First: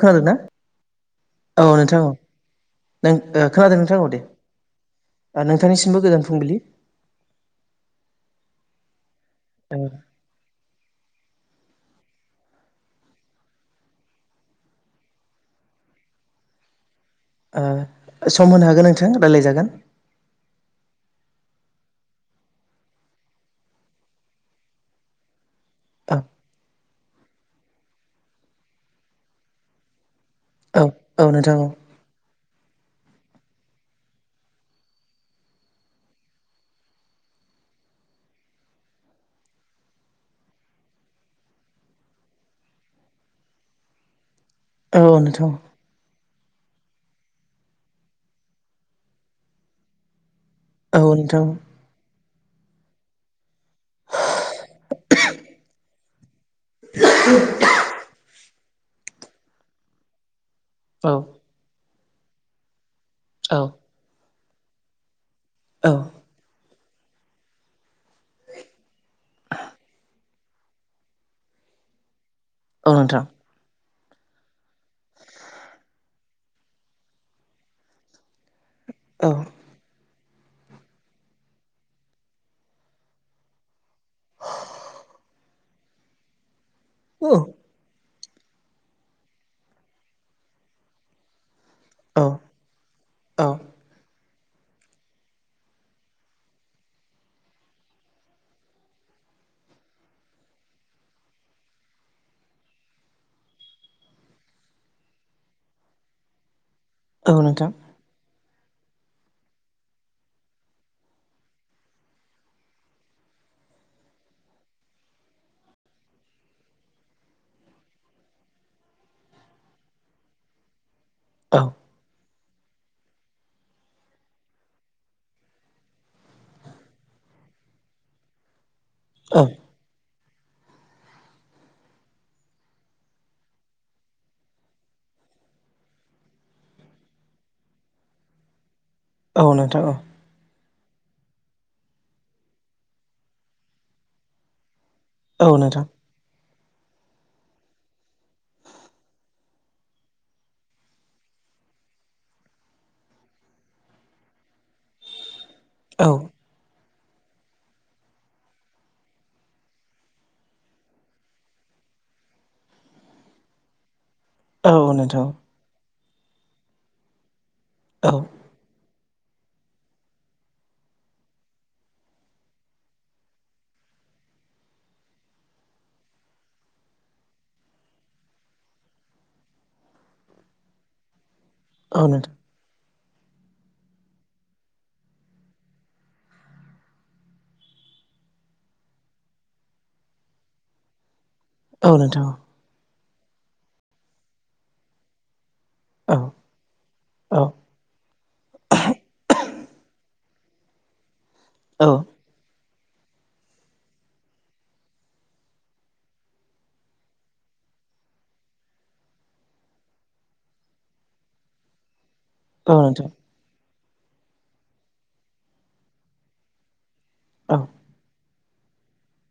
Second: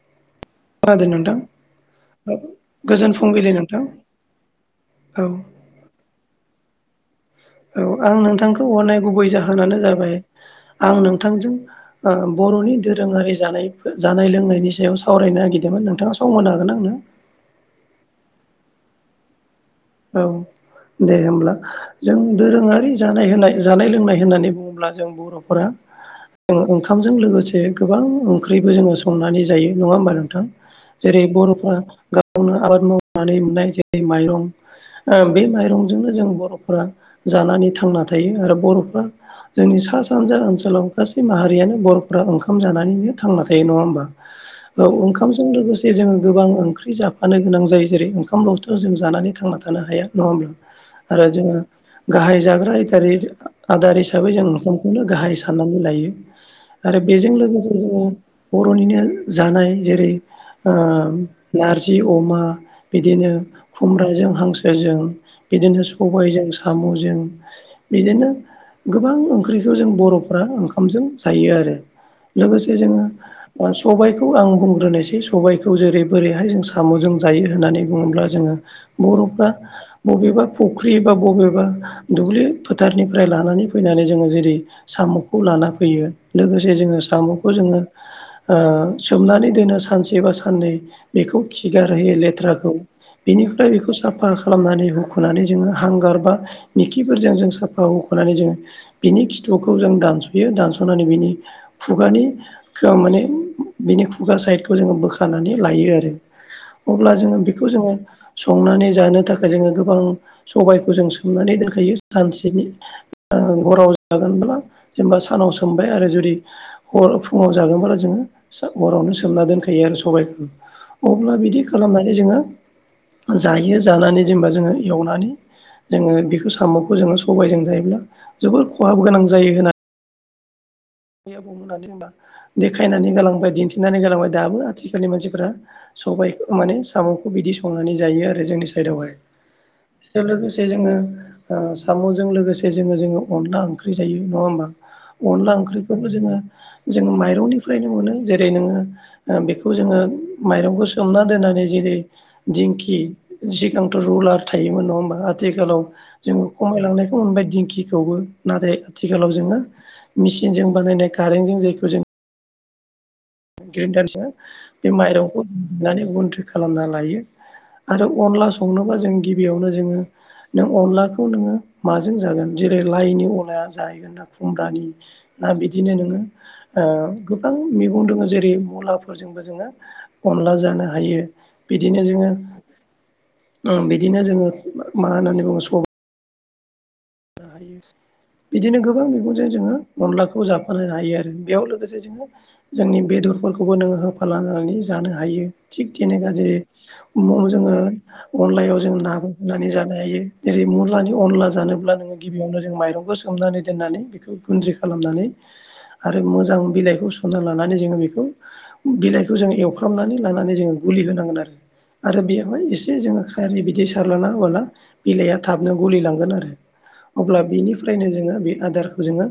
खोनादोंना खोनादों नोंथां औ नोंथां औ गोजोन नों फुंबिलि खोनादों नोंथां दे औ नोंथांनिसिमबो गोजान फुंबिलि औ आं नोंथांखौ हरनाय गुबै जाहोनानो ओ जाबाय आं नोंथांजों बर'नि दोरोङारि जानाय जानाय लोंनायनि सायाव सावरायनो नागिरदोंमोन नोंथाङा सम मशज्ञनागोन गोनांनो आंनो सम होनो हागोन नोंथां रायज्लायजागोन। औ दे होमब्ला जों दोरोङारि जानाय होनाय जानाय लोंनाय होननानै बुङोब्ला जों बर'फोरा औ ज ओंखामजों लोगोसे गोबां ओंख्रिबो जोङो संनानै जायो नङा होमबानो नों औ जेरै औ नोंथां औ बर'फ्रा गावनो आबाद मावनानै मोननाय जेरै माइरं ओ बे माइरंजोंनो जों बर'फोरा जानानै थांना थायो आरो बर'फ्रा जोंनि सा सानजा ओनसोलाव गासै माहारियानो बर'फ्रा ओंखाम जानानैनो थांना थायो नङा होमबा? औ ओंखामजों लोगोसे जोंङो गोबां ओंख्रि जाफानो गोनां जायो जेरै ओंखामलावथ' जों जानानै थांना थानो हाया नङाब्ला औ नोंथां गाहाय जाग्रा आदारि आदार हिसाबै जों न'खरखौनो गाहाय साननानै लायो। आरो बेजों लोगोसे जोङो बर'निनो जानाय जेरै ओ औ नारजि अमा बिदिनो औ खुमब्राजों हांसोजों बिदिनो औ सबायजों साम'जों बिदिनो गोबां ओंख्रिखौ जों बर'फ्रा ओंखामजों जायो आरो लोगोसे औ जोङो नोंथां ओ सबायखौ आं बुंग्रोनोसै सबायखौ जेरै बोरैहाय जों साम'जों जायो होननानै बुङोब्ला जोङो औ बर'फ्रा बबेबा फुख्रि बा बबेबा दुब्लि फोथारनिफ्राय लानानै फैनानै जोङो जेरै साम'खौ ला लाना फैयो लोगोसे जे जोङो औ साम'खौ जोङो सोमनानै दोनो सानसे बा साननै बेखौ खिगार होयो औ लेथ्राखौ बेनि खौ साफा खालामनानै होुख'नानै जोङो हांगार बा मखिफोरजों जों साफा होख'नानै जोङो बिनि खिथुखौ जों दानस'यो दानस'नानै बिनि खुगानि माने बेनि खुगा साइदखौ जोङो बोखानानै लायो आरो अब्ला औ जोङो बेखौ नोंथां जोङो। संनानै जानो थाखाय जोङो गोबां सबायखौ जों सोमनानै दोनखायो सानसेनि हराव जागोनब्ला जेनेबा सानाव सोमबाय आरो जुदि हर फुङाव जागोनब्ला जोङो सो हरावनो सोमना दोनखायो आरो सबायखौ अब्ला औ बिदि खालामनानै जोङो जायो जानानै जेनेबा जोङो एवनानै जोङो बेखौ साम'खौ जोङो सबायजों जायोब्ला जोबोर खहाबो गोनां जायो होननानै आबै आबौ होननानै होनबा देखायनानै गालांबाय दिन्थिनानै गालांबाय दाबो आथिखालनि मानसिफोरा सबायखौ माने साम'खौ बिदि संनानै जायो आरो जोंनि साइदावहाय औ नोंथां आरो लोगोसे जसे जोङो ओ साम'जों लोगोसे जोङो जोङो अनला ओंख्रि जायो नङा होमबा? अनला आंख्रि जों माइरंनिफ्रायनो मोनो जेरै नोङो बेखौ जोङो माइरंखौ सोमना दोननानै जेरै दिंखि सिगांथ' रुलार थायोमोन नङा होमबा आथिखालाव औ नोंथां औ जोङो खमायलांनाय मोनबाय दिंखिखौबो नाथाय आथिखालाव जोङो मिसिनजों बानायनाय कारेन्ट जों जायखौ जों ग्रिडारजो औ नोंथां औ बे नोंथां माइरंखौ हुनानै गन्थ्रि खालामना लायो। आरो अनला संनोबा जों गिबियावनो जोङो नों अनलाखौ नोङो माजों जागोन जेरै लाइनि अमायानो जाहैगोन दा खुमब्रानि ना बिदिनो नोङो गोबां मैगं दोङो जेरै मुलाफोरजोंबो जोङो अनला जानो हायो बिदिनो जोङो उम बिदिनो जोङो मा होननानै बुङो सबाय जानो बिदिनो गोबां मैगंजों जोङो अनलाखौ जाफा लायनो हायो आरो। बेयाव औ लोगोसे नोंथां जोङो जोंनि बेदरफोरखौबो नोङो होफानानै जानो हायो। थिग औ थेनेखा जे जोङो अनलायाव जों नाखौ होनानै जानो हायो। जेरै मुलानि अनला जानोब्ला नोङो गिबियावनो जों माइरंखौ सोमनानै दोननानै बेखौ गुन्द्रि खालामनानै आरो मोजां बिलाइखौ सं लानानै जोङो बेखौ बिलाइखौ जोङो एवफ्रामनानै लानानै जोङो गुलि होनांगोन आरो आरो बेयावहाय औ एसे नोंथां जोङो खारि बिदि स सारलाना अला बिलाइआ थाबनो गलिलांगोन आरो अब्ला औ बेनिफ्रायनो जोङो बे आदारखौ जोङो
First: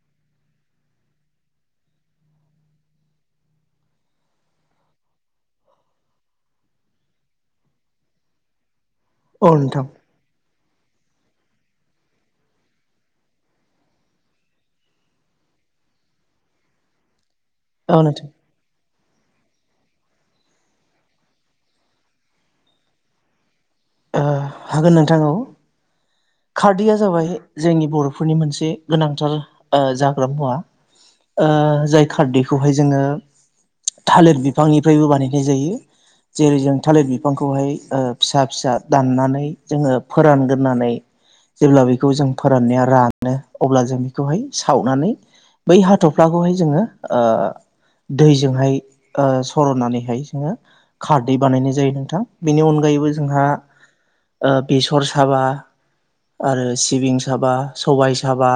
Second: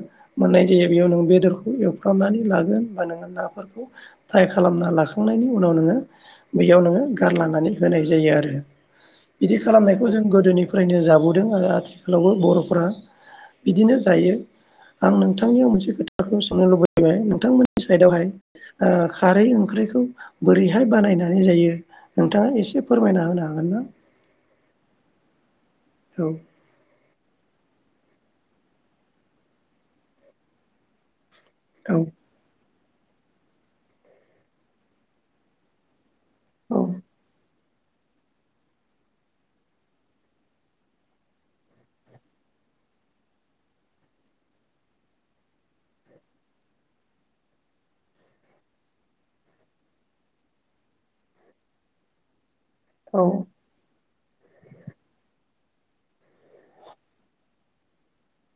मोननाय जायो बेयाव ननोङो बेदरखौ एवफ्रामनानै लागोन होनबा नोङो नाफोरखौ फ्राय खालामना लाखांनायनि उनाव नोङो बैयाव नोङो गारलनानै होनाय जायो आरो। औ बिदि नोंथां खालामनायखौ जों गोदोनिफ्रायनो जाबोदों आरो आथिखालावबो बर' बिदिनो जायो आं नोंथांनियाव मोनसे खोथाखौ सोंनो लुबैबाय बिथांमोननि औ साइदआवहाय नोंथां खारै ओंख्रिखौ बोरैहाय बानायनानै जायो। नोंथाङा एसे फोरमायना होनो हागोन ना? हागोन नोंथां औ औ खारदैया जाबाय जोंनि बर'फोरनि मोनसे गोनांथार ओ जाग्रा मुवा ओ औ जाय खारदैखौहाय जोङो थालिर बिफांनिफ्रायबो बानायनाय जायो। जेरै जों औ थालिर बिफांखौहाय ओ फिसा फिसा दाननानै जोङो फोरानग्रोननानै जेब्ला बेखौ जों फोराननाया रानो अब्ला जों बेखौहाय सावनानै बै हाथ'फ्लाखौहाय जोङो ओ दैजोंहाय सर'नानैहाय जोङो खारदै बानायनाय जायो नोंथां। बेनि अनगायैबो जोंहा बेसर साबा आरो सिबिं साबा सबाय साबा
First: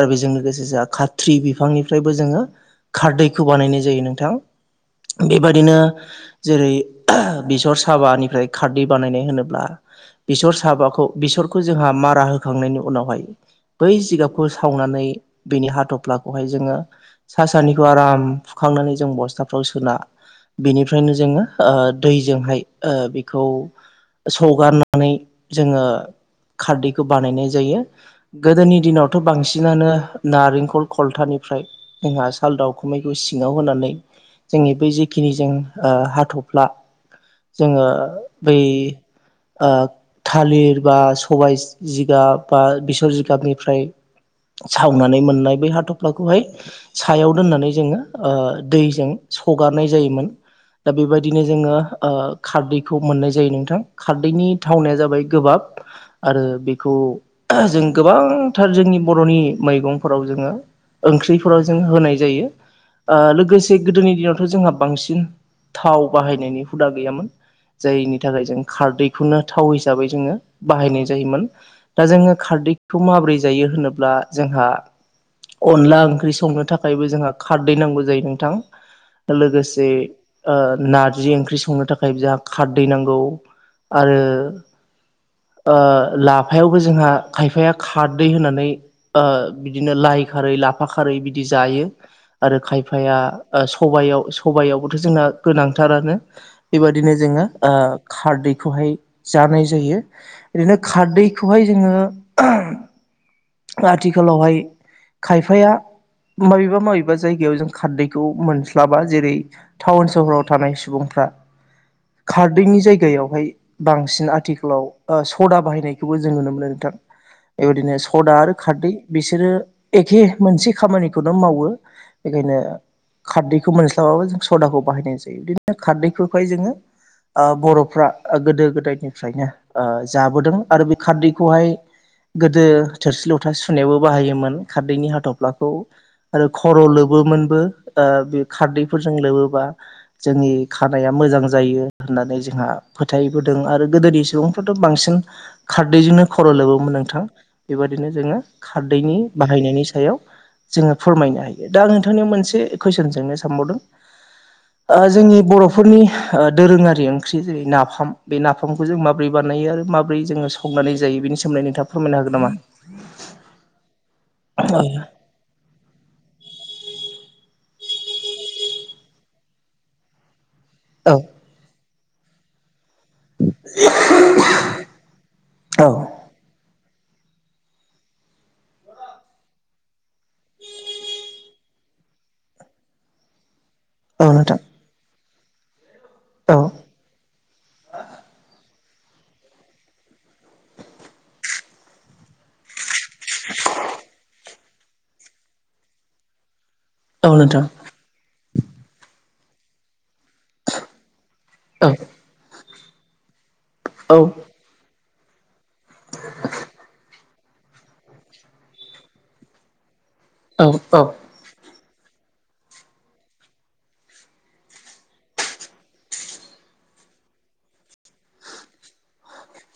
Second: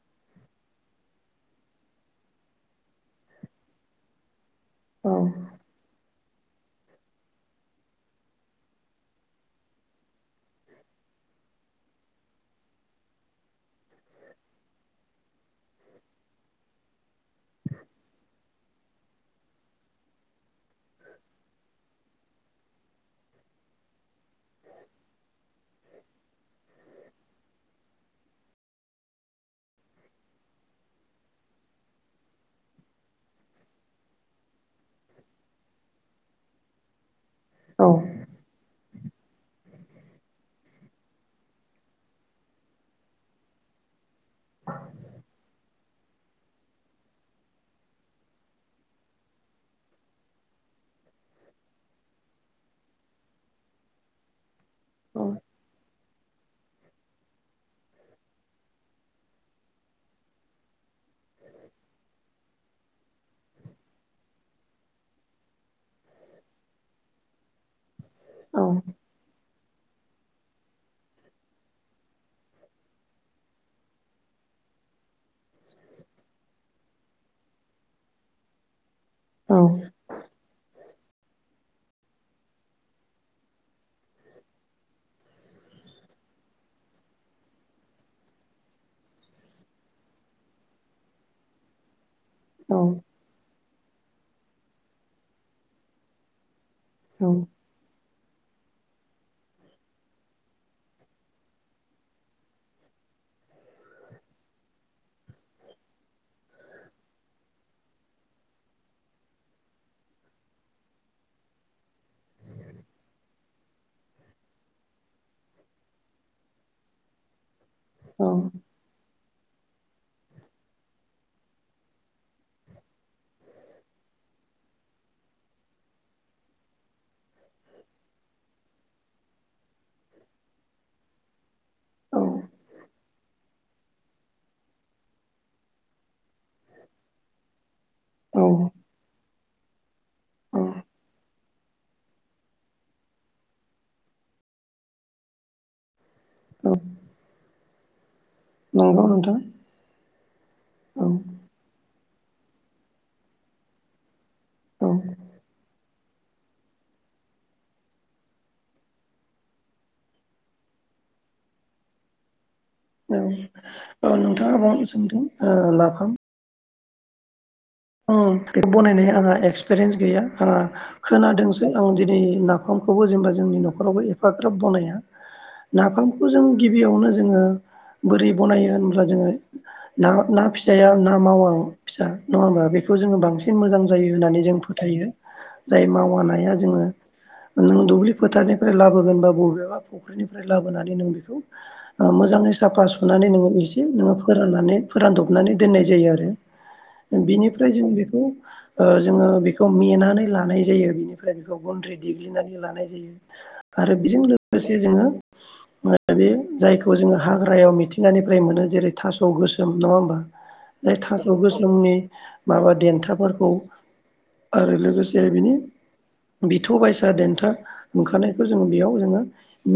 आरो बेजों लोगोसे जोंहा खाथ्रि बिफांनिफ्राय जोङो खारदैखौ बानायनाय जायो नोंथां। बेबायादिनो जेरै बेसर साबानिफ्राय खारदै बानायनाय होनोब्ला बिसर साबाखौ बेसरखौ जोंहा मारा होखांनायनि उनावहाय बै जिगाबखौ सावनानै बेनि हाथफ्लाखौहाय जोङो सा सानिखौ आराम खांनानै जों बस्थाफ्राव सोना बिनिफ्रायनो जोङो दैजोंहाय ओ बेखौ सौगारनानै जोङो खारदैखौ बानायनाय जायो गोदोनि दिनावथ' बांसिनानो नारेंखल खलथानि फ्राय जोंहा साल दाउखुमैखौ सिङाव होनानै जोंनि बै जिेखिनि जों हाथ'फ्ला औ जोङो बै आ थालिर बा सबाय जिगाब बा बेसर जिगाबनिफ्राय सावनानै मोननाय ब हाथ'फ्लाखौहाय सायाव दोननानै जोङो ओ‌ दैजों सगारनाय जायोमोन दा बेबायदिनो जोङो खारदैखौ मोननाय जायो नोंथां। खारदैनि थावनाया औ जाबाय गोबाब आरो बेखौ जों गोबांथार जोंनि बर'नि मैगंफोराव जोङो ओंख्रिफोराव जों होनाय जायो लोगोसे गोदोनि दिनावथ' जोंहा बांसिन थाव बाहायनायनि हुदा गैयामोन जायनि थाखाय जों औ खारदैखौनो थाव हिसाबै जोङो बाहायनाय जायोमोन दा जोङो खारदैखौ माब्रै जायो होनोब्ला जों जोंहा अनला ओंख्रि संनो थाखायबो जोंहा खारदै नांगौ जायो नोंथां। औ लोगोसे नारजि ओंख्रि संनो थाखाय जहा खारदै नांगौ। आरो लाफायावबो जोंहा खायफाया खारदै होनानै ओ बिदिनो लाइ खारै लाफा खारै बिदि जायो। आरो औ खायफाया सब सबायावबोथ' जोंना गोनांथारानो। बेबायदिनो जोङो औ ओ खारदैखौहाय जानाय जायो ओरैनो खारदैखौहाय जोङो आथिखालावहाय खायफाया माबेबा माबेबा जायगायाव जों खारदैखौ मोनस्लाबा जेरै टाउन सहराव थानाय सुबुं खारदैनि जायगा दैायावहाय बांसिन आथिखालाव सदा बाहायनायखौबो जों नुनो मोनो नोंथां बेबायदिनो सदा आरो खारदै बिसोरो एखे मोनसे खामानिखौनो मावो बेखायनो खारदैखौ मोनस्लाबाबो जों सदाखौ बाहायनाय जायो बिदिनो खारदैखौहाय जोङो ओ बर' फ्रा गोदो गोदायनिफ्रायनो जाबोदों आरो बे खारदैखौहाय औ गोदो थोरसि लथा सुनायावबो बाहायोमोन खारदैनि हाथफ्लाखौ आरो खर' लोबोमोनबो ओ बे औ खारदैफोरजों लोबोबा जोंनि खानाया मोजां जायो होननानै जोंहा फोथायबोदों आरो गोदोनि सुबुंफ्राथ' बांसिन खारदैजोंनो खर' औ लोबोमोन नोंथां। बेबादिनो जोङो नंगौ खारदैनि नोंथां बाहायनायनि सायाव जोङो औ फोरमायनो हायो दा आं मोनसे कुइसन जोंनो सानबावदों औ जोंनि बर' फोरनि दोरोङारि ओंख्रि जेरै ना नाफाम बे नाफामखौ जों माबोरै बानायो आरो माबोरै जोङो संनानै जायो बेनि सोमोनदै नोंथाङा फोरमायनो हागोन नामा? औ औ ओ नोंथाङा औ बावनो सोंदों नाफाम औ‌ बेखौ बनायनाय आंहा एक्सपिरियेन्स गैया आंहा खोनादोंसो आं ओं दिनै नाखौ जा जोंनि नाव एफाग्राब बनाया नाफामखौ जों गिबियावनो जोङो बोरै बनायो होनब्ला जोङो ना ना फिसाया ना मावा फिसा नङा होमबा बेखौ जोङो बांसिन मोजां जायो औ होननानै नोंथां जों फोथायो जाय औ मावनाया जोङो नों दुब्लि फोथारनिफ्राय लाबोगोन बा बबेबा फुख्रिनिफ्राय लाबोनानै नों बेखौ मोजाङै साफा सुनानै नोङो एसे नोङो फोराननानै फोरानदबनानै दोननाय जायो आरो औ नोंथां बिनिफ्राय जों बेखौ जोङो बेखौ नेेनानै लानाय जायो बिनिफ्राय फ्राय बेखौ औ बन्थ्रि देग्लिनानै लानाय जायो आरो औ बेजों लोगोसे जोङो बे जायखौ जोङो हाग्रायाव मिथिंगानिफ्राय मोनो जेरै थास' गोसोम नङा होमबा? औ जाय औ थास' गोसोमनि माबा देन्थाफोरखौ आरो लोगोसे बिनि बिथौ बायसा देन्था ओंखारनायखौ जोङो बेयाव जोङो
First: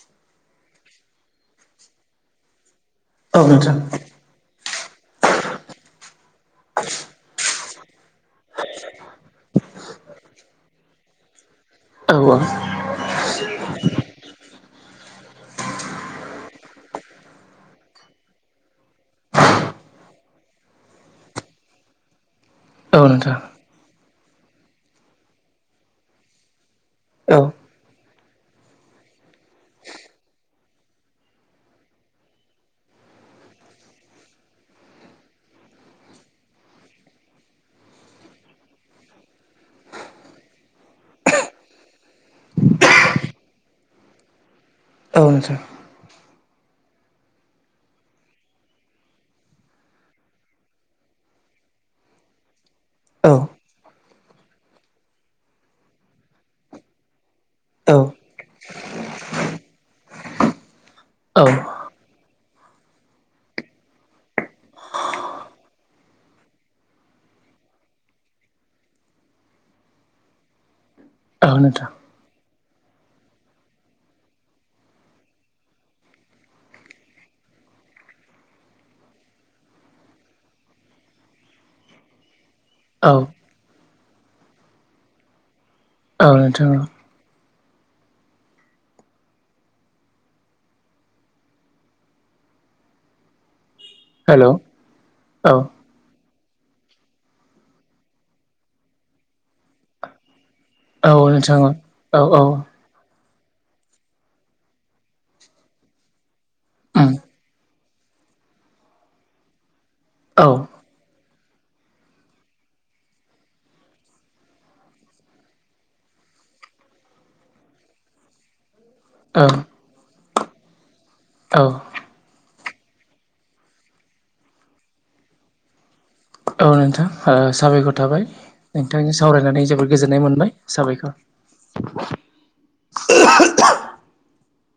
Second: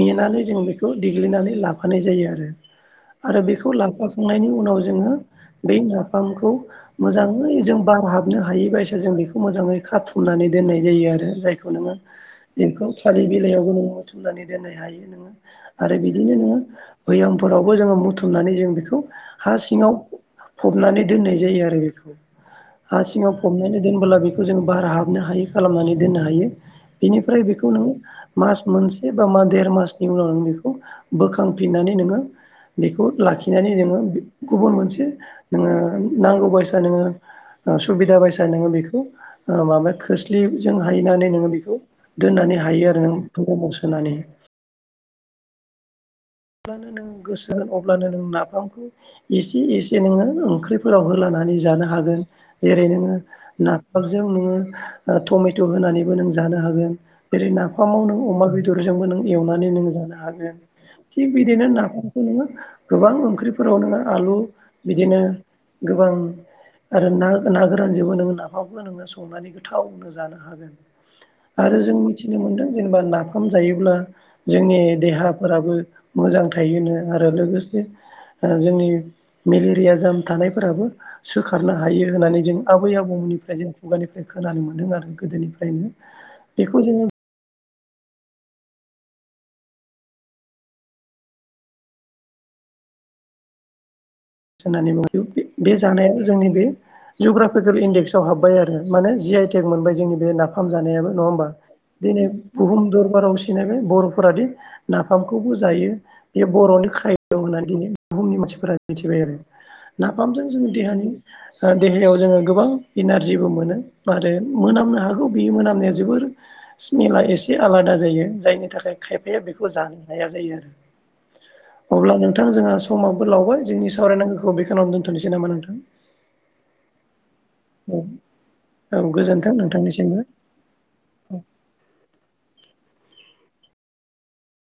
नेनानै जों बेखौ देग्लि नानै लाफानाय जायो आरो औ आरो बेखौ नोंथां लाफाखांनायनि उनाव जोङो बे नाफामखौ मोजां मै जों बार हाबनो हायिबायस जों बेखौ मोजाङै खाथुमनानै दोननाय जायो आरो जायखौ नोङो औ औ बेखौ थालिर बेलायावबो बुथुमनानै दोननो हायो नोङो आरो बिदिनो नोङो बैयाव फोरावबो जोङो बुथुमनानै जों बेखौ हा सिङाव फबनानै दोननाय जायो आरो बेखौ [unintelligible] हा औ सिङाव नोंथां फबनानै दोनबोला बेखौ जों बार हाबनो हायो खालामनानै दोननो हायो औ बेनिफ्राय बेखौ नों मास मोनसे बा म देर मासनि उनाव बेखौ बोखांफिननानै नोङो बेखौ लाखिनानै नोङो गुबुन मोनसे नोङो नांगौ बायसा नोङो सुबिदा बायसा नोङो बेखौ माबा खोस्लिजों हायनानै नोङो बेखौ दोननानै हायो आरो भैयामाव सोनानै औ नोंथां जेब्लानो नों गोसो होन अब्लानो नों नाफामखौ एसे एसे नोङो ओंख्रिफोराव होलानो नो होनानैबो जानो हागोन जैरै नोङो औ नाफामजों नोङो ओ टमेट' होन्नानैबो नों जा जानो हागोन जेरै औ नाफामाव नों अमा बेदरजोंबो नों एवनानै नों जानो हागोन। थिग औ बिदिनो नाफामफोरखौ नोङो गोबां ओंख्रिफोराव नोङो आलु बिदिनो गोबां आरो ना ना गोरानजोंबो नोङो नाफामखौ नोङो संनानै गोथावनो जानो हागोन। औ आरो नोंथां जों मिथिनो मोनदों जेनेबा नाफाम जायोब्ला जोंनि देहाफोराबो मोजां थायोनो आरो लोगोसे ओ जोंनि मेलेरिया जाम थानायफोराबो सोखारनो हायो होननानै जों आबै औ आबौमोननिफ्राय जों खुगानिफ्राय खोनानो मोनदों आरो गोदोनिफ्रायनो ओ नोंथां बेखौ औ जोङो हेल' होननानै बे बे औ बे जानायाबो जोंनि बे जुग्राफिकेल इन्डेक्सआव हाबबाय आरो माने जि आइ टेक मोनबाय जोंनि बे ना नाफाम औ जानायाबो नङा होनबा नोंथां औ दिनै औ बुहुम दरबाव बिदिनो बे बर'फोरादि नाफामखौबो जायो बे बर'नि उम खायद' होननानै दिनै बुहुमनि मानसिफोरा मिथिबाय आरो औ नाफामजों जोंनि देहानि देहायाव जोङो गोबां इनारजिबो मोनो आरो मोनामनो हागौ बे मोनामनाया जोबोर स्मेला एसे आलादा जायो जायनि थाखाय खायफाया बेखौ जानो हाया जायो औ आरो अब्ला नोंथां जोंहा समावबो लावबाय जोंनि सावरायनांगौखौ बेखिनावनो दोनथ'नोसै नामा नोंथां औ नोंथां साबायखर थाबाय औ नोंथांजों गोजोन्थों सावरायनानै जोबोर गोजोननाय नोंथांनिसिमबो। मोनबाय साबायखर [inaudible]